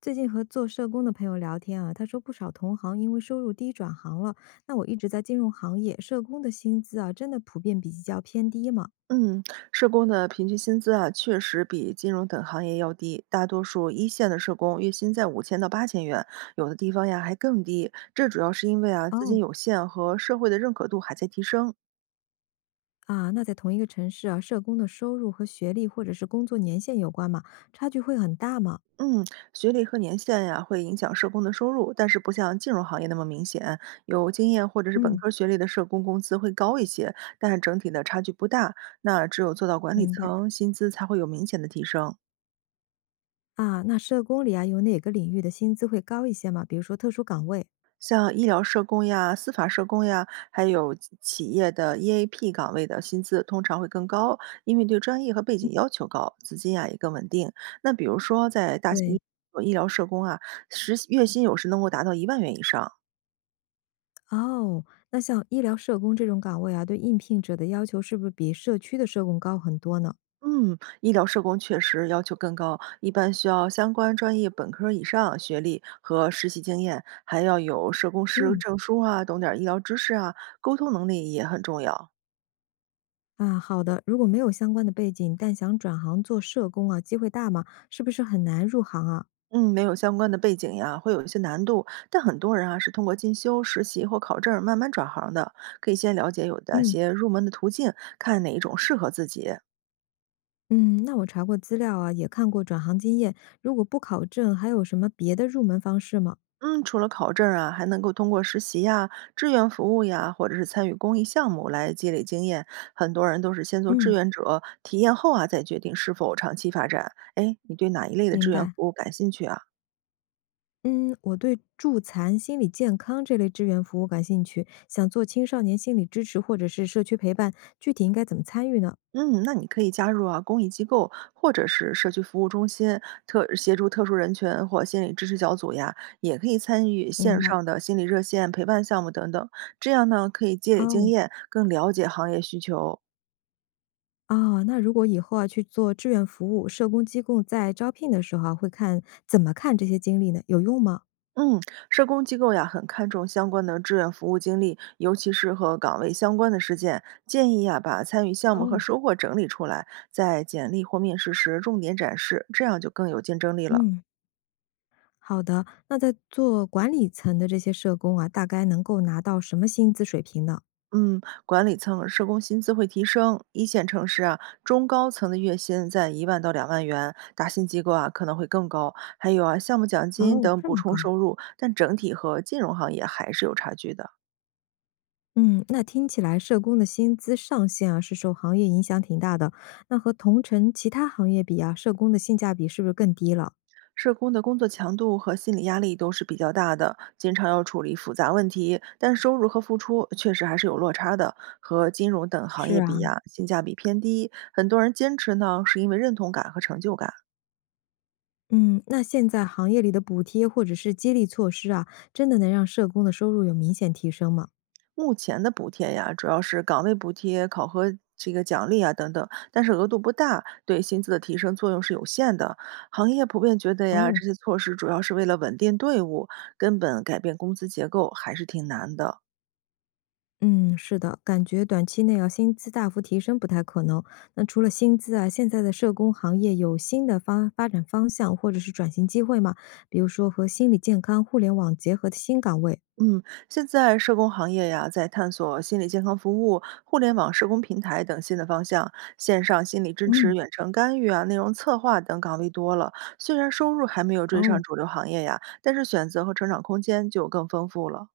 最近和做社工的朋友聊天啊，他说不少同行因为收入低转行了。那我一直在金融行业，社工的薪资啊，真的普遍比较偏低吗？嗯，社工的平均薪资啊，确实比金融等行业要低。大多数一线的社工月薪在五千到八千元，有的地方呀还更低。这主要是因为啊，资金哦，有限和社会的认可度还在提升。啊，那在同一个城市啊，社工的收入和学历或者是工作年限有关吗？差距会很大吗？嗯，学历和年限呀会影响社工的收入，但是不像金融行业那么明显。有经验或者是本嗯，科学历的社工工资会高一些，但整体的差距不大。那只有做到管理明白。层，薪资才会有明显的提升。啊，那社工里啊，有哪个领域的薪资会高一些吗？比如说特殊岗位？像医疗社工呀、司法社工呀，还有企业的 EAP 岗位的薪资通常会更高，因为对专业和背景要求高，资金呀也更稳定。那比如说在大型对。医做医疗社工啊，实月薪有时能够达到一万元以上。哦，那像医疗社工这种岗位啊，对应聘者的要求是不是比社区的社工高很多呢？嗯，医疗社工确实要求更高，一般需要相关专业本科以上学历和实习经验，还要有社工师嗯，证书啊，懂点儿医疗知识啊，沟通能力也很重要。啊，好的。如果没有相关的背景，但想转行做社工啊，机会大吗？是不是很难入行啊？嗯，没有相关的背景呀，会有一些难度。但很多人啊是通过进修、实习或考证儿慢慢转行的，可以先了解有哪嗯些入门的途径，看哪一种适合自己。嗯，那我查过资料啊，也看过转行经验。如果不考证，还有什么别的入门方式吗？嗯，除了考证儿啊，还能够通过实习呀、志愿服务呀，或者是参与公益项目来积累经验。很多人都是先做志嗯，愿者，体验后啊，再决定是否长期发展。哎，你对哪一类的志明愿服白。务感兴趣啊？嗯，我对助残、心理健康这类志愿服务感兴趣，想做青少年心理支持或者是社区陪伴，具体应该怎么参与呢？嗯，那你可以加入啊公益机构或者是社区服务中心，特协助特殊人群或心理支持小组呀，也可以参与线明白。上的心理热线陪伴项目等等，这样呢可以积累经哦，验，更了解行业需求。哦，那如果以后啊去做志愿服务，社工机构在招聘的时候啊，会看怎么看这些经历呢？有用吗？嗯，社工机构呀很看重相关的志愿服务经历，尤其是和岗位相关的事件，建议呀把参与项目和哦，收获整理出来，在简历或面试时重点展示，这样就更有竞争力了。嗯。好的，那在做管理层的这些社工啊，大概能够拿到什么薪资水平呢？嗯，管理层、社工薪资会提升。一线城市啊，中高层的月薪在一万到两万元，大型机构啊可能会更高。还有啊，项目奖金哦，等这补么充高。收入，但整体和金融行业还是有差距的。嗯，那听起来社工的薪资上限啊，是受行业影响挺大的。那和同城其他行业比啊，社工的性价比是不是更低了？社工的工作强度和心理压力都是比较大的，经常要处理复杂问题，但收入和付出确实还是有落差的。和金融等行是业比啊，呀、性价比偏低。很多人坚持呢，是因为认同感和成就感。嗯，那现在行业里的补贴或者是激励措施啊，真的能让社工的收入有明显提升吗？目前的补贴呀，主要是岗位补贴、考核这个奖励啊等等，但是额度不大，对薪资的提升作用是有限的。行业普遍觉得呀，哦，这些措施主要是为了稳定队伍，根本改变工资结构还是挺难的。嗯，是的，感觉短期内啊，薪资大幅提升不太可能。那除了薪资啊，现在的社工行业有新的方发展方向或者是转型机会吗？比如说和心理健康、互联网结合的新岗位。嗯，现在社工行业呀，在探索心理健康服务、互联网社工平台等新的方向，线上心理支持、嗯，远程干预啊、内容策划等岗位多了。虽然收入还没有追上哦。主流行业呀，但是选择和成长空间就更丰富了。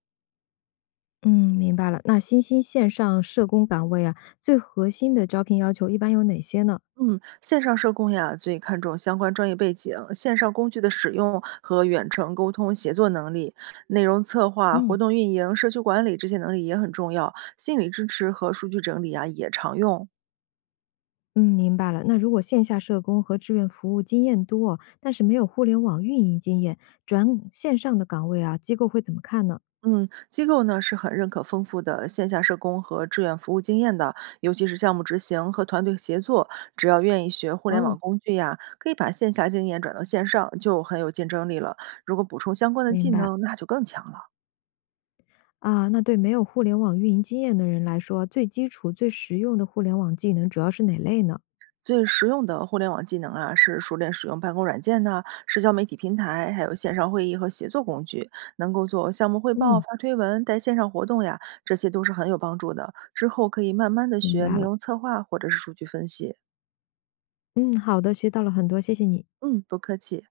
嗯，明白了。那新兴线上社工岗位啊，最核心的招聘要求一般有哪些呢？嗯，线上社工呀，最看重相关专业背景、线上工具的使用和远程沟通协作能力。内容策划、活嗯，动运营、社区管理这些能力也很重要。心理支持和数据整理啊，也常用。嗯，明白了。那如果线下社工和志愿服务经验多，但是没有互联网运营经验，转线上的岗位啊，机构会怎么看呢？嗯，机构呢是很认可丰富的线下社工和志愿服务经验的，尤其是项目执行和团队协作。只要愿意学互联哦，网工具呀，可以把线下经验转到线上，就很有竞争力了。如果补充相关的技明白能，那就更强了。啊。那对没有互联网运营经验的人来说，最基础、最实用的互联网技能主要是哪类呢？最实用的互联网技能啊，是熟练使用办公软件呐、社交媒体平台，还有线上会议和协作工具，能够做项目汇报、嗯，发推文、带线上活动呀，这些都是很有帮助的。之后可以慢慢的明学白内了。容策划或者是数据分析。嗯，好的，学到了很多，谢谢你。嗯，不客气。